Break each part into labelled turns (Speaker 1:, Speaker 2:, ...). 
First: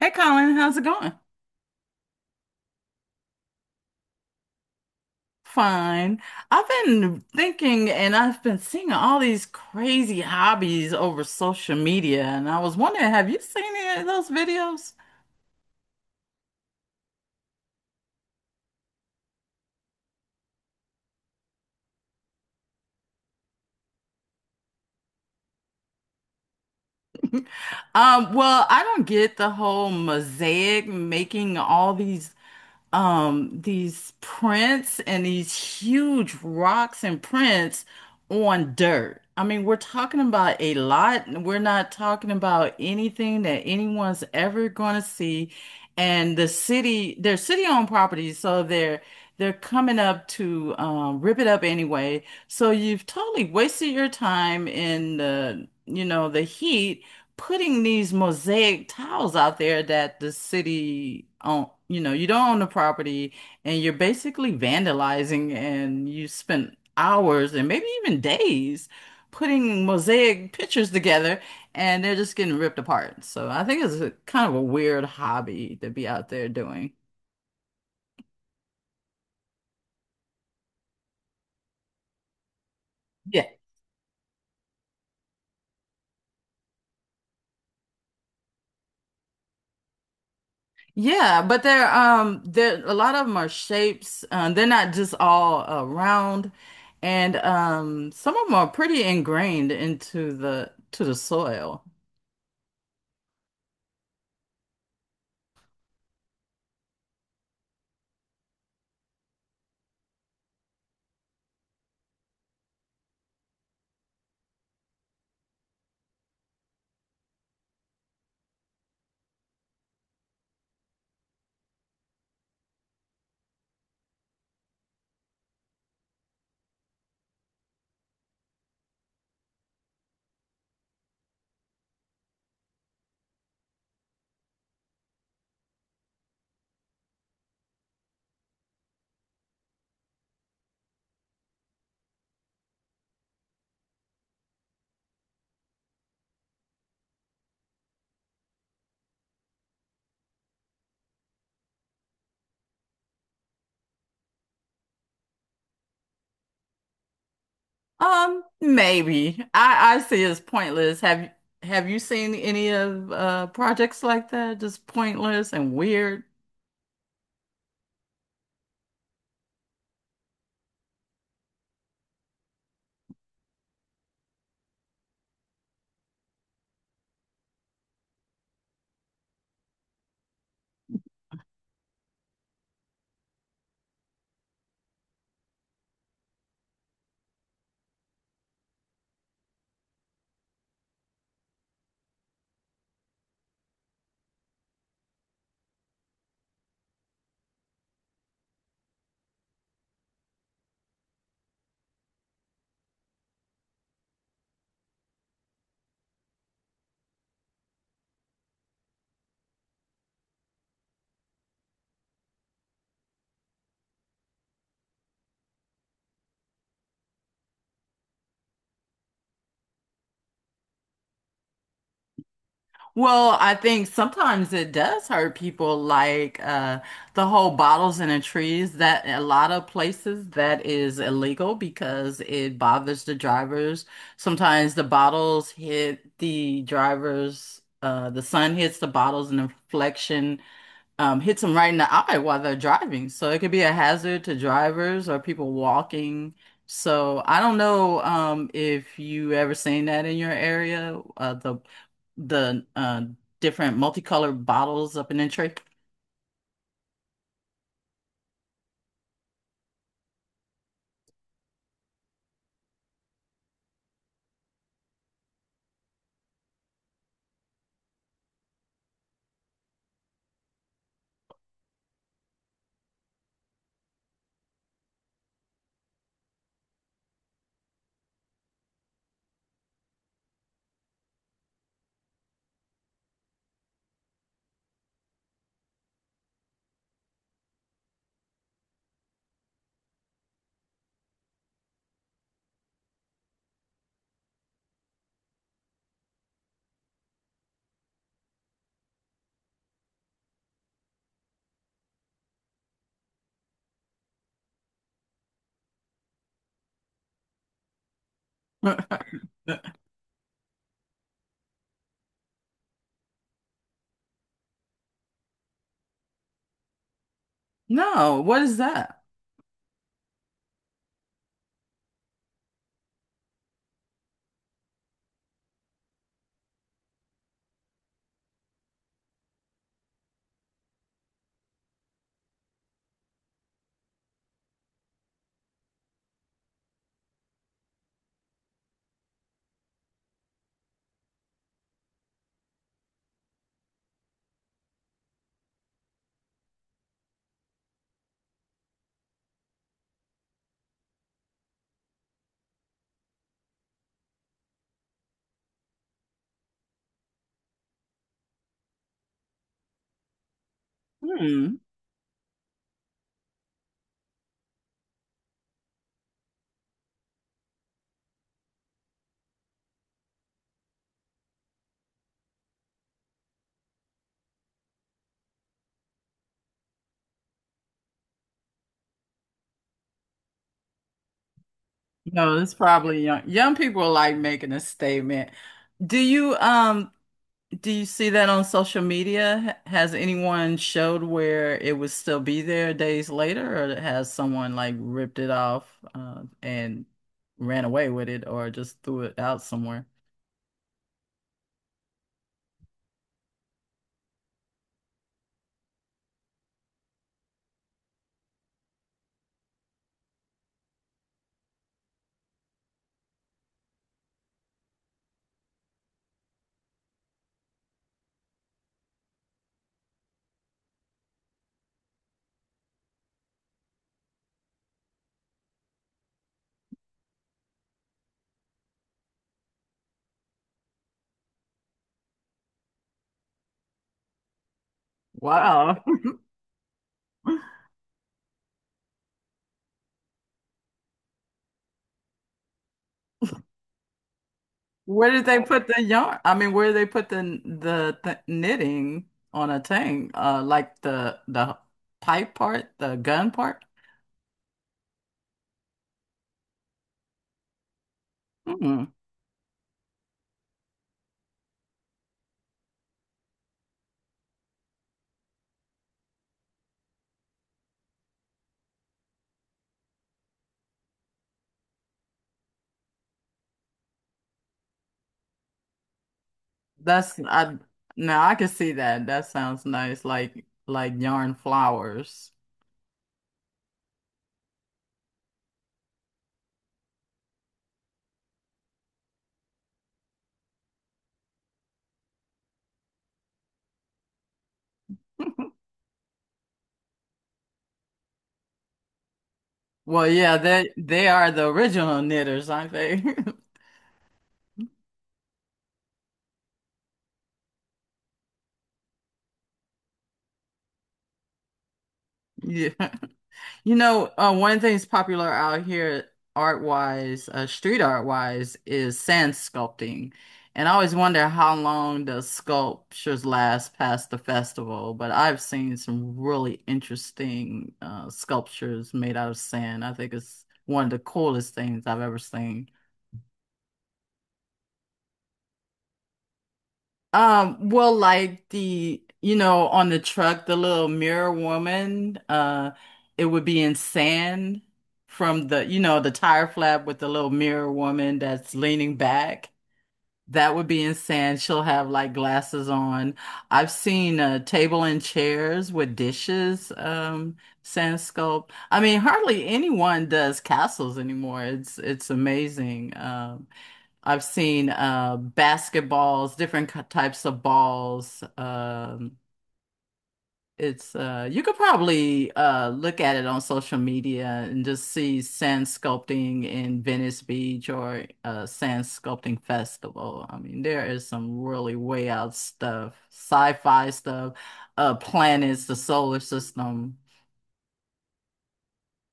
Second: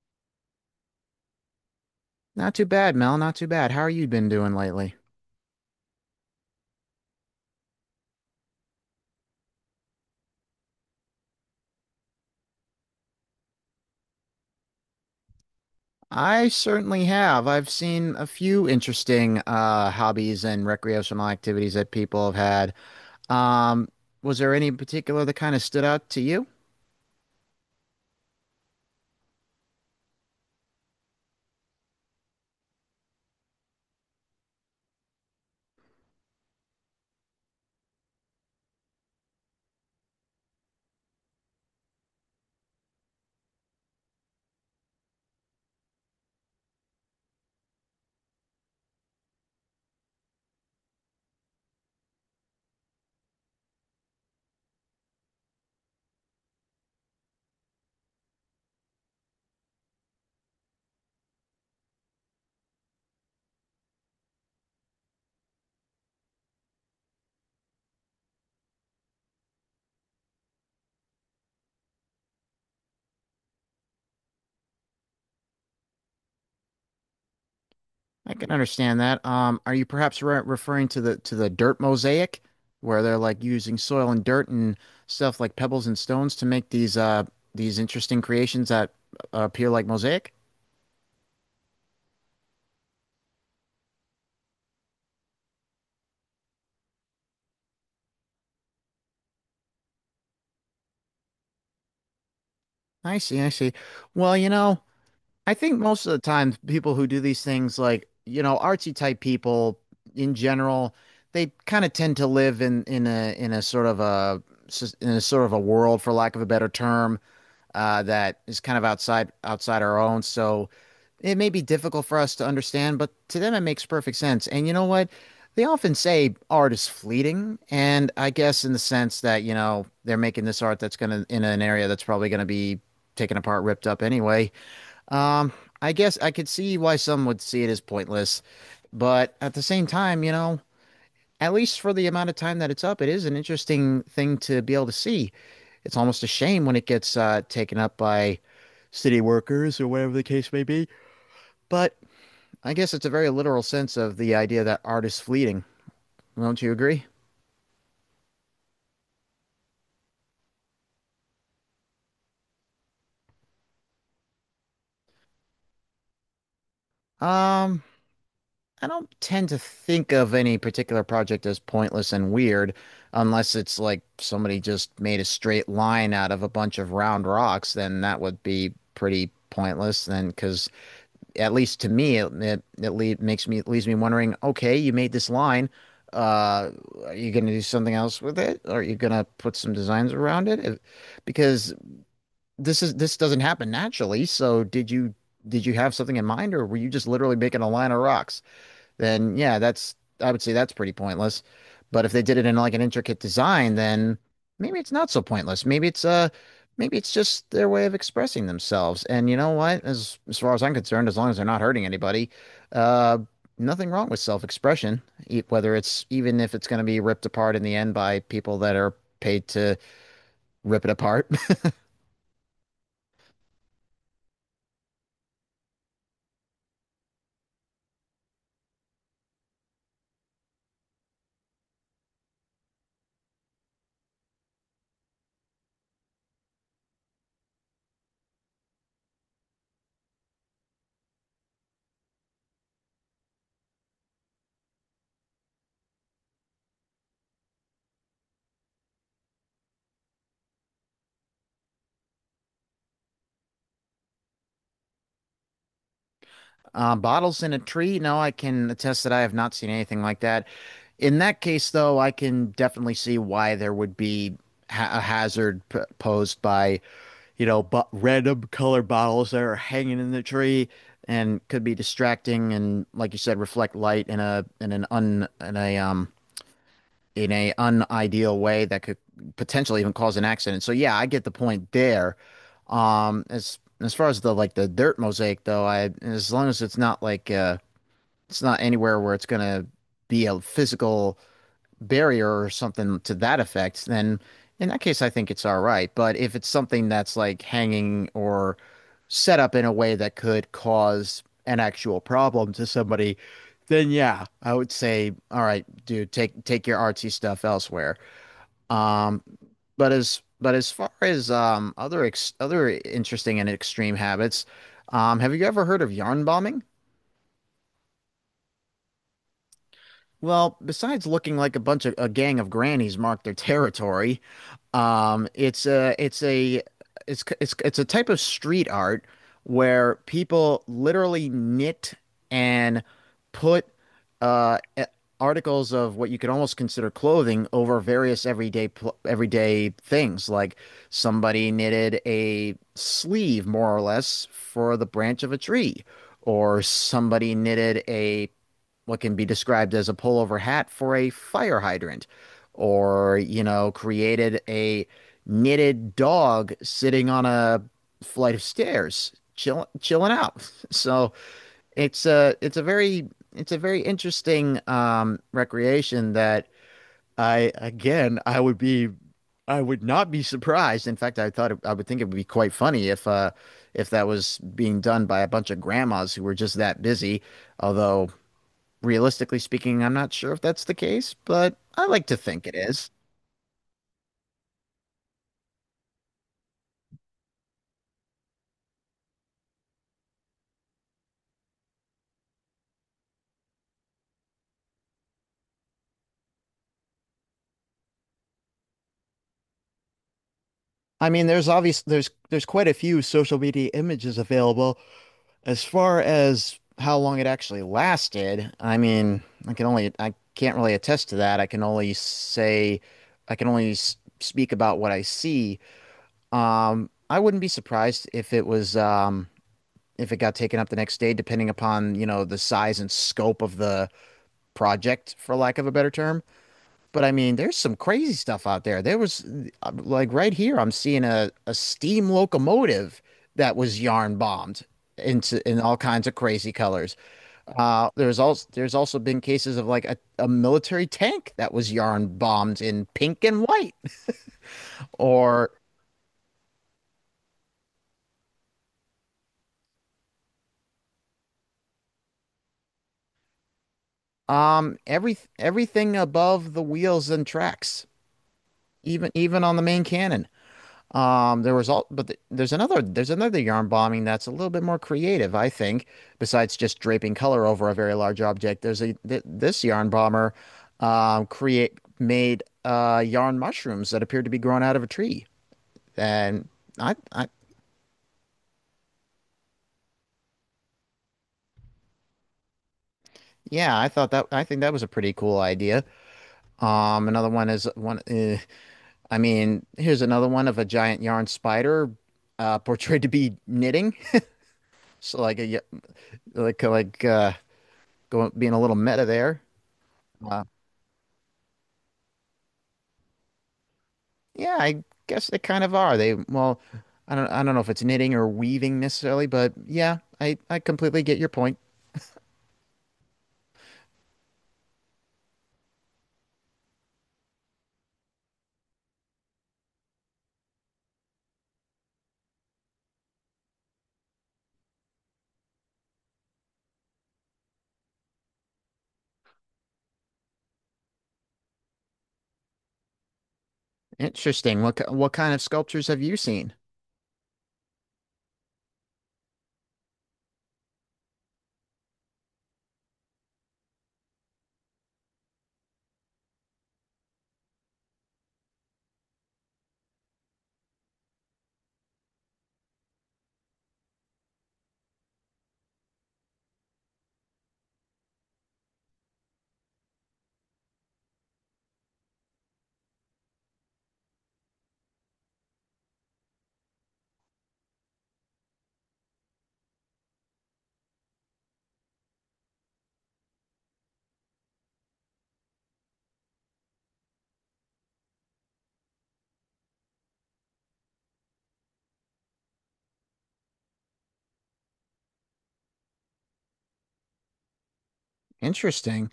Speaker 1: Hey Colin, how's it going?
Speaker 2: Not too bad, Mel. Not too bad. How are you been doing lately?
Speaker 1: Fine. I've been thinking and I've been seeing all these crazy hobbies over social media, and I was wondering, have you seen any of those videos?
Speaker 2: I certainly have. I've seen a few interesting hobbies and recreational activities that people have had. Was there any in particular that kind of stood out to you?
Speaker 1: I don't get the whole mosaic making all these prints and these huge rocks and prints on dirt. I mean, we're talking about a lot. We're not talking about anything that anyone's ever going to see. And the city, they're city-owned properties, so they're coming up to rip it up anyway. So you've totally wasted your time in the heat putting these mosaic tiles out there that the city own, you don't own the property and you're basically vandalizing and you spent hours and maybe even days putting mosaic pictures together and they're just getting ripped apart. So I think it's a kind of a weird hobby to be out there doing.
Speaker 2: I can understand that. Are you perhaps re referring to the dirt mosaic, where they're like using soil and dirt and stuff like pebbles and stones to make these interesting creations that appear like mosaic?
Speaker 1: Yeah, but they're a lot of them are shapes. They're not just all round, and some of them are pretty ingrained into the soil.
Speaker 2: I see. I see. Well, you know. I think most of the time, people who do these things, like, artsy type people in general, they kind of tend to live in a sort of a world, for lack of a better term, that is kind of outside our own. So it may be difficult for us to understand, but to them, it makes perfect sense. And you know what? They often say art is fleeting, and I guess in the sense that, they're making this art that's gonna in an area that's probably gonna be taken apart, ripped up anyway. Um, I guess I could see why some would see it as pointless, but at the same time, at least for the amount of time that it's up, it is an interesting thing to be able to see. It's almost a shame when it gets taken up by city workers or whatever the case may be, but I guess it's a very literal sense of the idea that art is fleeting. Don't you agree?
Speaker 1: Maybe I see it as pointless. Have you seen any of projects like that? Just pointless and weird.
Speaker 2: Um, I don't tend to think of any particular project as pointless and weird unless it's like somebody just made a straight line out of a bunch of round rocks, then that would be pretty pointless then because at least to me it it, it lead, makes me leaves me wondering, okay, you made this line. Uh, are you going to do something else with it? Are you going to put some designs around it? Because this doesn't happen naturally. So did you have something in mind or were you just literally making a line of rocks? Then, yeah, that's I would say that's pretty pointless. But if they did it in like an intricate design, then maybe it's not so pointless. Maybe it's just their way of expressing themselves. And you know what? As far as I'm concerned, as long as they're not hurting anybody, uh nothing wrong with self-expression, E- whether it's even if it's going to be ripped apart in the end by people that are paid to rip it apart.
Speaker 1: Well, I think sometimes it does hurt people, like, the whole bottles in the trees. That a lot of places that is illegal because it bothers the drivers. Sometimes the bottles hit the drivers. The sun hits the bottles and the reflection hits them right in the eye while they're driving. So it could be a hazard to drivers or people walking. So I don't know, if you ever seen that in your area, the different multicolored bottles up in the tree.
Speaker 2: Bottles in a tree? No, I can attest that I have not seen anything like that. In that case, though, I can definitely see why there would be ha a hazard p posed by, bu random color bottles that are hanging in the tree and could be distracting and, like you said, reflect light in a in an un in a unideal way that could potentially even cause an accident. So yeah, I get the point there. As far as the dirt mosaic though, I as long as it's not anywhere where it's gonna be a physical barrier or something to that effect, then in that case, I think it's all right. But if it's something that's like hanging or set up in a way that could cause an actual problem to somebody, then yeah, I would say, all right, dude, take your artsy stuff elsewhere. Um, but as far as other ex other interesting and extreme habits, have you ever heard of yarn bombing?
Speaker 1: No, what is that?
Speaker 2: Well, besides looking like a bunch of a gang of grannies marked their territory, um, it's a it's a it's a type of street art where people literally knit and put uh, a- articles of what you could almost consider clothing over various everyday things. Like somebody knitted a sleeve, more or less, for the branch of a tree, or somebody knitted a what can be described as a pullover hat for a fire hydrant, or, created a knitted dog sitting on a flight of stairs, chilling out. So
Speaker 1: Hmm.
Speaker 2: it's a it's a very it's a very interesting recreation that I again I would be I would not be surprised. In fact, I would think it would be quite funny if that was being done by a bunch of grandmas who were just that busy. Although realistically speaking, I'm not sure if that's the case, but I like to
Speaker 1: No,
Speaker 2: think it
Speaker 1: it's
Speaker 2: is.
Speaker 1: probably young. Young people like making a statement. Do you um Do you see that on social media? Has anyone showed where it would still be there days later, or has someone like ripped it off, and ran away with it, or just threw it out somewhere?
Speaker 2: I mean, there's obvious there's quite a few social media images available. As far as how long it actually lasted, I mean, I can't really attest to that. I can only speak about what I see. I wouldn't be surprised if it was if it got taken up the next day, depending upon, the size and scope of the project, for lack of a better term. But I mean, there's some crazy stuff out there. There was like right here, I'm seeing a steam locomotive that was yarn bombed into in all
Speaker 1: Wow.
Speaker 2: kinds of crazy colors. There's also been cases of like a military tank that was yarn bombed in pink and white,
Speaker 1: Where did they
Speaker 2: or
Speaker 1: put the yarn? I mean, where did they put the th knitting on a thing? Like the pipe part, the gun part?
Speaker 2: everything above the wheels and tracks,
Speaker 1: Hmm.
Speaker 2: even on the main cannon. There was all, but th there's another yarn bombing that's a little bit more creative, I think. Besides just draping color over a very large object, there's a th this yarn bomber create made yarn mushrooms that appeared to be grown out of a tree, and
Speaker 1: That's
Speaker 2: I
Speaker 1: I Now I can see that. That sounds nice, like yarn flowers.
Speaker 2: yeah, I think that was a pretty cool idea. Another one is one. Eh, I mean, here's another one of a giant yarn spider portrayed to be knitting, so like going being a little meta there.
Speaker 1: Well, yeah,
Speaker 2: Uh,
Speaker 1: they are the original knitters, aren't they?
Speaker 2: yeah, I guess they kind of are. Well, I don't know if it's knitting or weaving necessarily, but yeah, I completely get your point.
Speaker 1: Yeah. You know, one of the things popular out here art wise, street art wise, is sand sculpting. And I always wonder how long the sculptures last past the festival, but I've seen some really interesting sculptures made out of sand. I think it's one of the coolest things I've ever seen.
Speaker 2: Interesting. What kind of sculptures have you seen?
Speaker 1: Well, like, the, you know, on the truck, the little mirror woman, it would be in sand from, the, you know, the tire flap with the little mirror woman that's leaning back. That would be in sand. She'll have like glasses on. I've seen a table and chairs with dishes, sand sculpt. I mean, hardly anyone does castles anymore. It's amazing. I've seen, basketballs, different types of balls. It's You could probably, look at it on social media and just see sand sculpting in Venice Beach or sand sculpting festival. I mean, there is some really way out stuff, sci-fi stuff, planets, the solar system.
Speaker 2: Interesting.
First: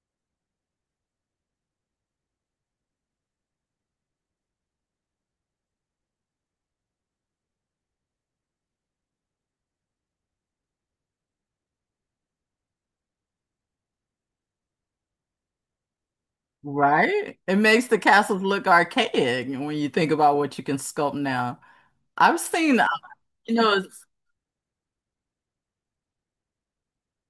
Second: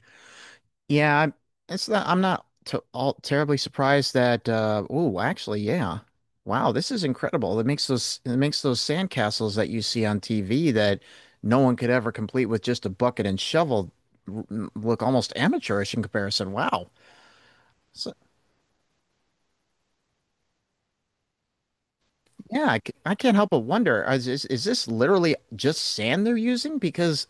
Speaker 2: Yeah, I'm not to all terribly surprised that, oh, actually, yeah. Wow, this is incredible. It makes those sandcastles that you see on TV that no one could ever complete with just a bucket and shovel r- look almost amateurish in comparison. Wow.
Speaker 1: Right? It makes the
Speaker 2: So
Speaker 1: castles look archaic when you think about what you can sculpt now. I've
Speaker 2: yeah,
Speaker 1: seen,
Speaker 2: I can't help
Speaker 1: you
Speaker 2: but
Speaker 1: know,
Speaker 2: wonder,
Speaker 1: it's-
Speaker 2: is this literally just sand they're using? Because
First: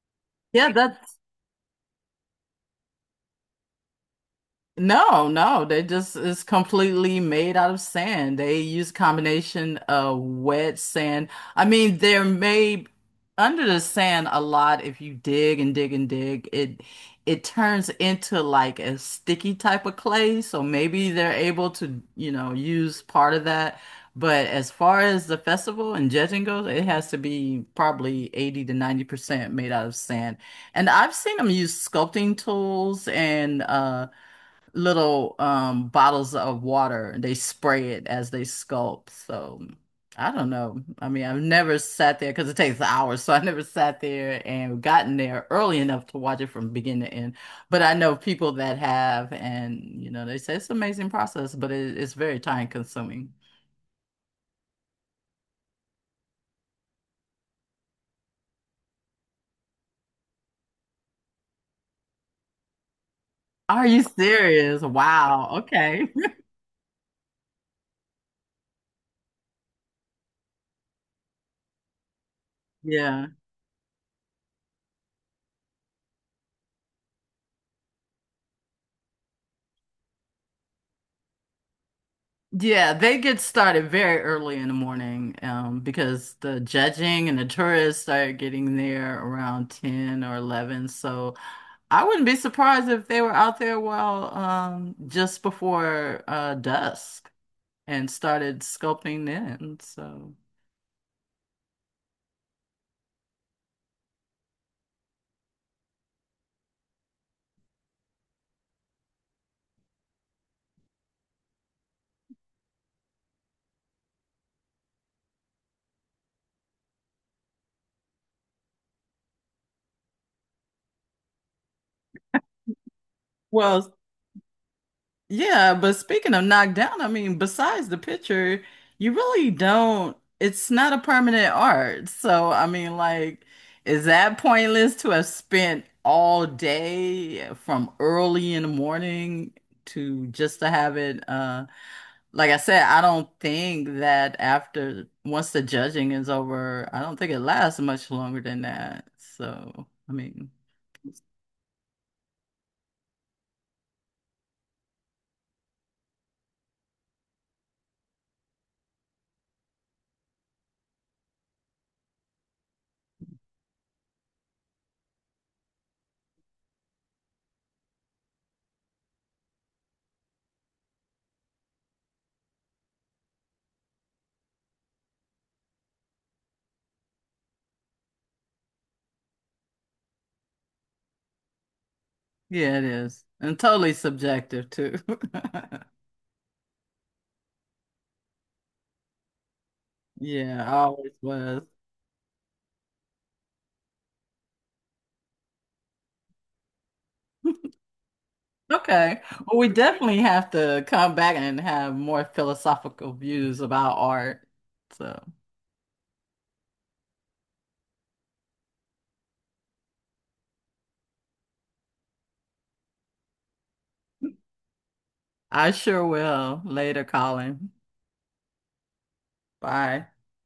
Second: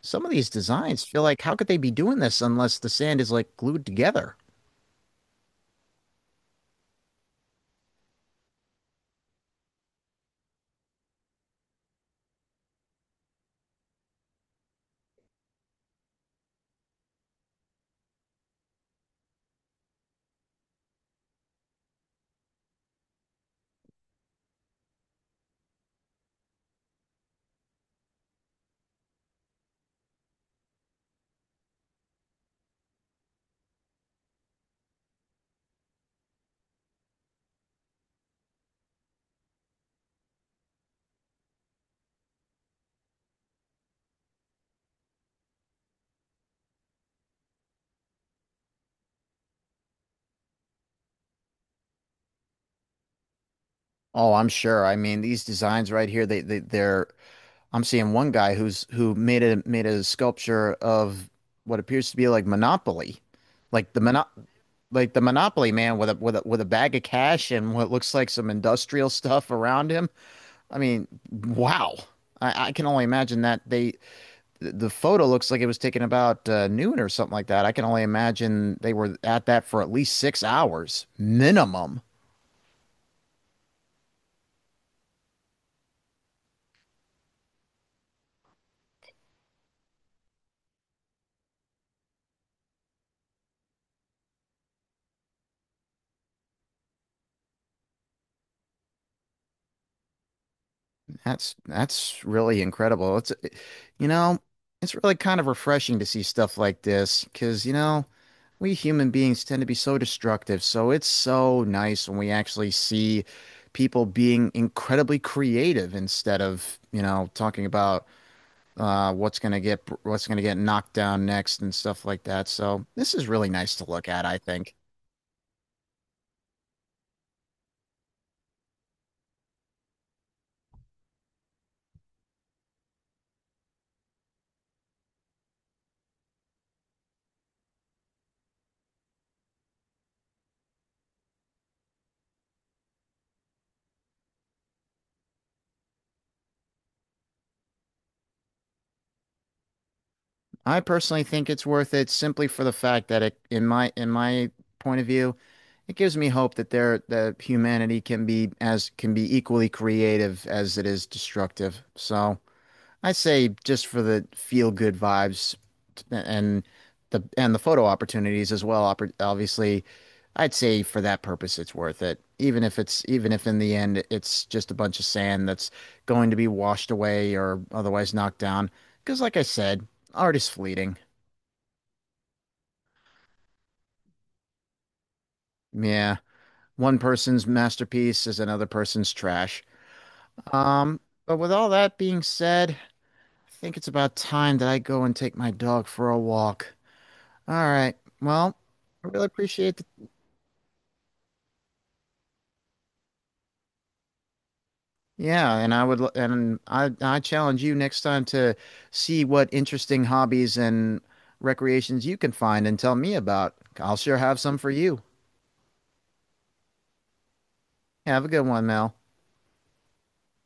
Speaker 2: some of these
Speaker 1: yeah, that
Speaker 2: designs feel like how could they be doing this unless the sand is like glued together?
Speaker 1: no, no, they just it's completely made out of sand. They use combination of wet sand. I mean, they're made under the sand a lot. If you dig and dig and dig, it turns into like a sticky type of clay. So maybe they're able to, you know, use part of that. But as far as the festival and judging goes, it has to be probably 80 to 90% made out of sand. And I've seen them use sculpting tools and little bottles of water and they spray it as they sculpt. So I don't know. I mean, I've never sat there because it takes hours, so I never sat there and gotten there early enough to watch it from beginning to end. But I know people that have, and you know, they say it's an amazing process, but it, it's very time consuming.
Speaker 2: Oh, I'm sure. I mean, these designs right here, they they're I'm seeing one guy who made a sculpture of what appears to be like Monopoly.
Speaker 1: Are
Speaker 2: Like the
Speaker 1: you
Speaker 2: mono
Speaker 1: serious?
Speaker 2: like the
Speaker 1: Wow.
Speaker 2: Monopoly man
Speaker 1: Okay.
Speaker 2: with a with a with a bag of cash and what looks like some industrial stuff around him. I mean, wow. I can only
Speaker 1: Yeah.
Speaker 2: imagine that the photo looks like it was taken about noon or something like that. I can only imagine they were at that for at least 6 hours minimum.
Speaker 1: Yeah, they get started very early in the morning, because the judging and the tourists start getting there around 10 or 11. So I wouldn't be surprised if they were out there while, just before, dusk and started sculpting in. So
Speaker 2: That's really incredible. You know, it's really kind of refreshing to see stuff like this because we human beings tend to be so destructive. So it's so nice when we actually see people being incredibly creative instead of talking about. What's gonna get knocked down next and stuff like that. So this is really nice to
Speaker 1: well,
Speaker 2: look at, I think.
Speaker 1: yeah, but speaking of knocked down, I mean, besides the picture, you really don't, it's not a permanent art. So, I mean, like, is that pointless to have spent all day from early in the morning to just to have it? Like I said, I don't think that after once the judging is over, I don't think it lasts much longer than that. So, I mean,
Speaker 2: I personally think it's worth it simply for the fact that it, in my point of view, it gives me hope that there that humanity can be equally creative as it is destructive. So. I say just for the feel good vibes and the photo opportunities as well. Obviously, I'd say for that purpose, it's worth it. Even if in the end it's just a bunch of sand that's going to be washed away or otherwise knocked down. Because, like I said, art is fleeting.
Speaker 1: yeah, it is. And totally subjective too.
Speaker 2: Yeah, one person's masterpiece is another person's trash.
Speaker 1: Yeah, I
Speaker 2: Um,
Speaker 1: always
Speaker 2: but with
Speaker 1: was.
Speaker 2: all that being said, I think it's about time that I go and take my dog for a walk. All right. Well, I
Speaker 1: Okay.
Speaker 2: really
Speaker 1: Well, we
Speaker 2: appreciate the
Speaker 1: definitely have to come back and have more philosophical views about art. So
Speaker 2: yeah, and I challenge you next time to see what interesting hobbies and recreations you can find and tell me about. I'll sure have some for you.
Speaker 1: I sure will later, Colin.
Speaker 2: Have a good one, Mel.
Speaker 1: Bye.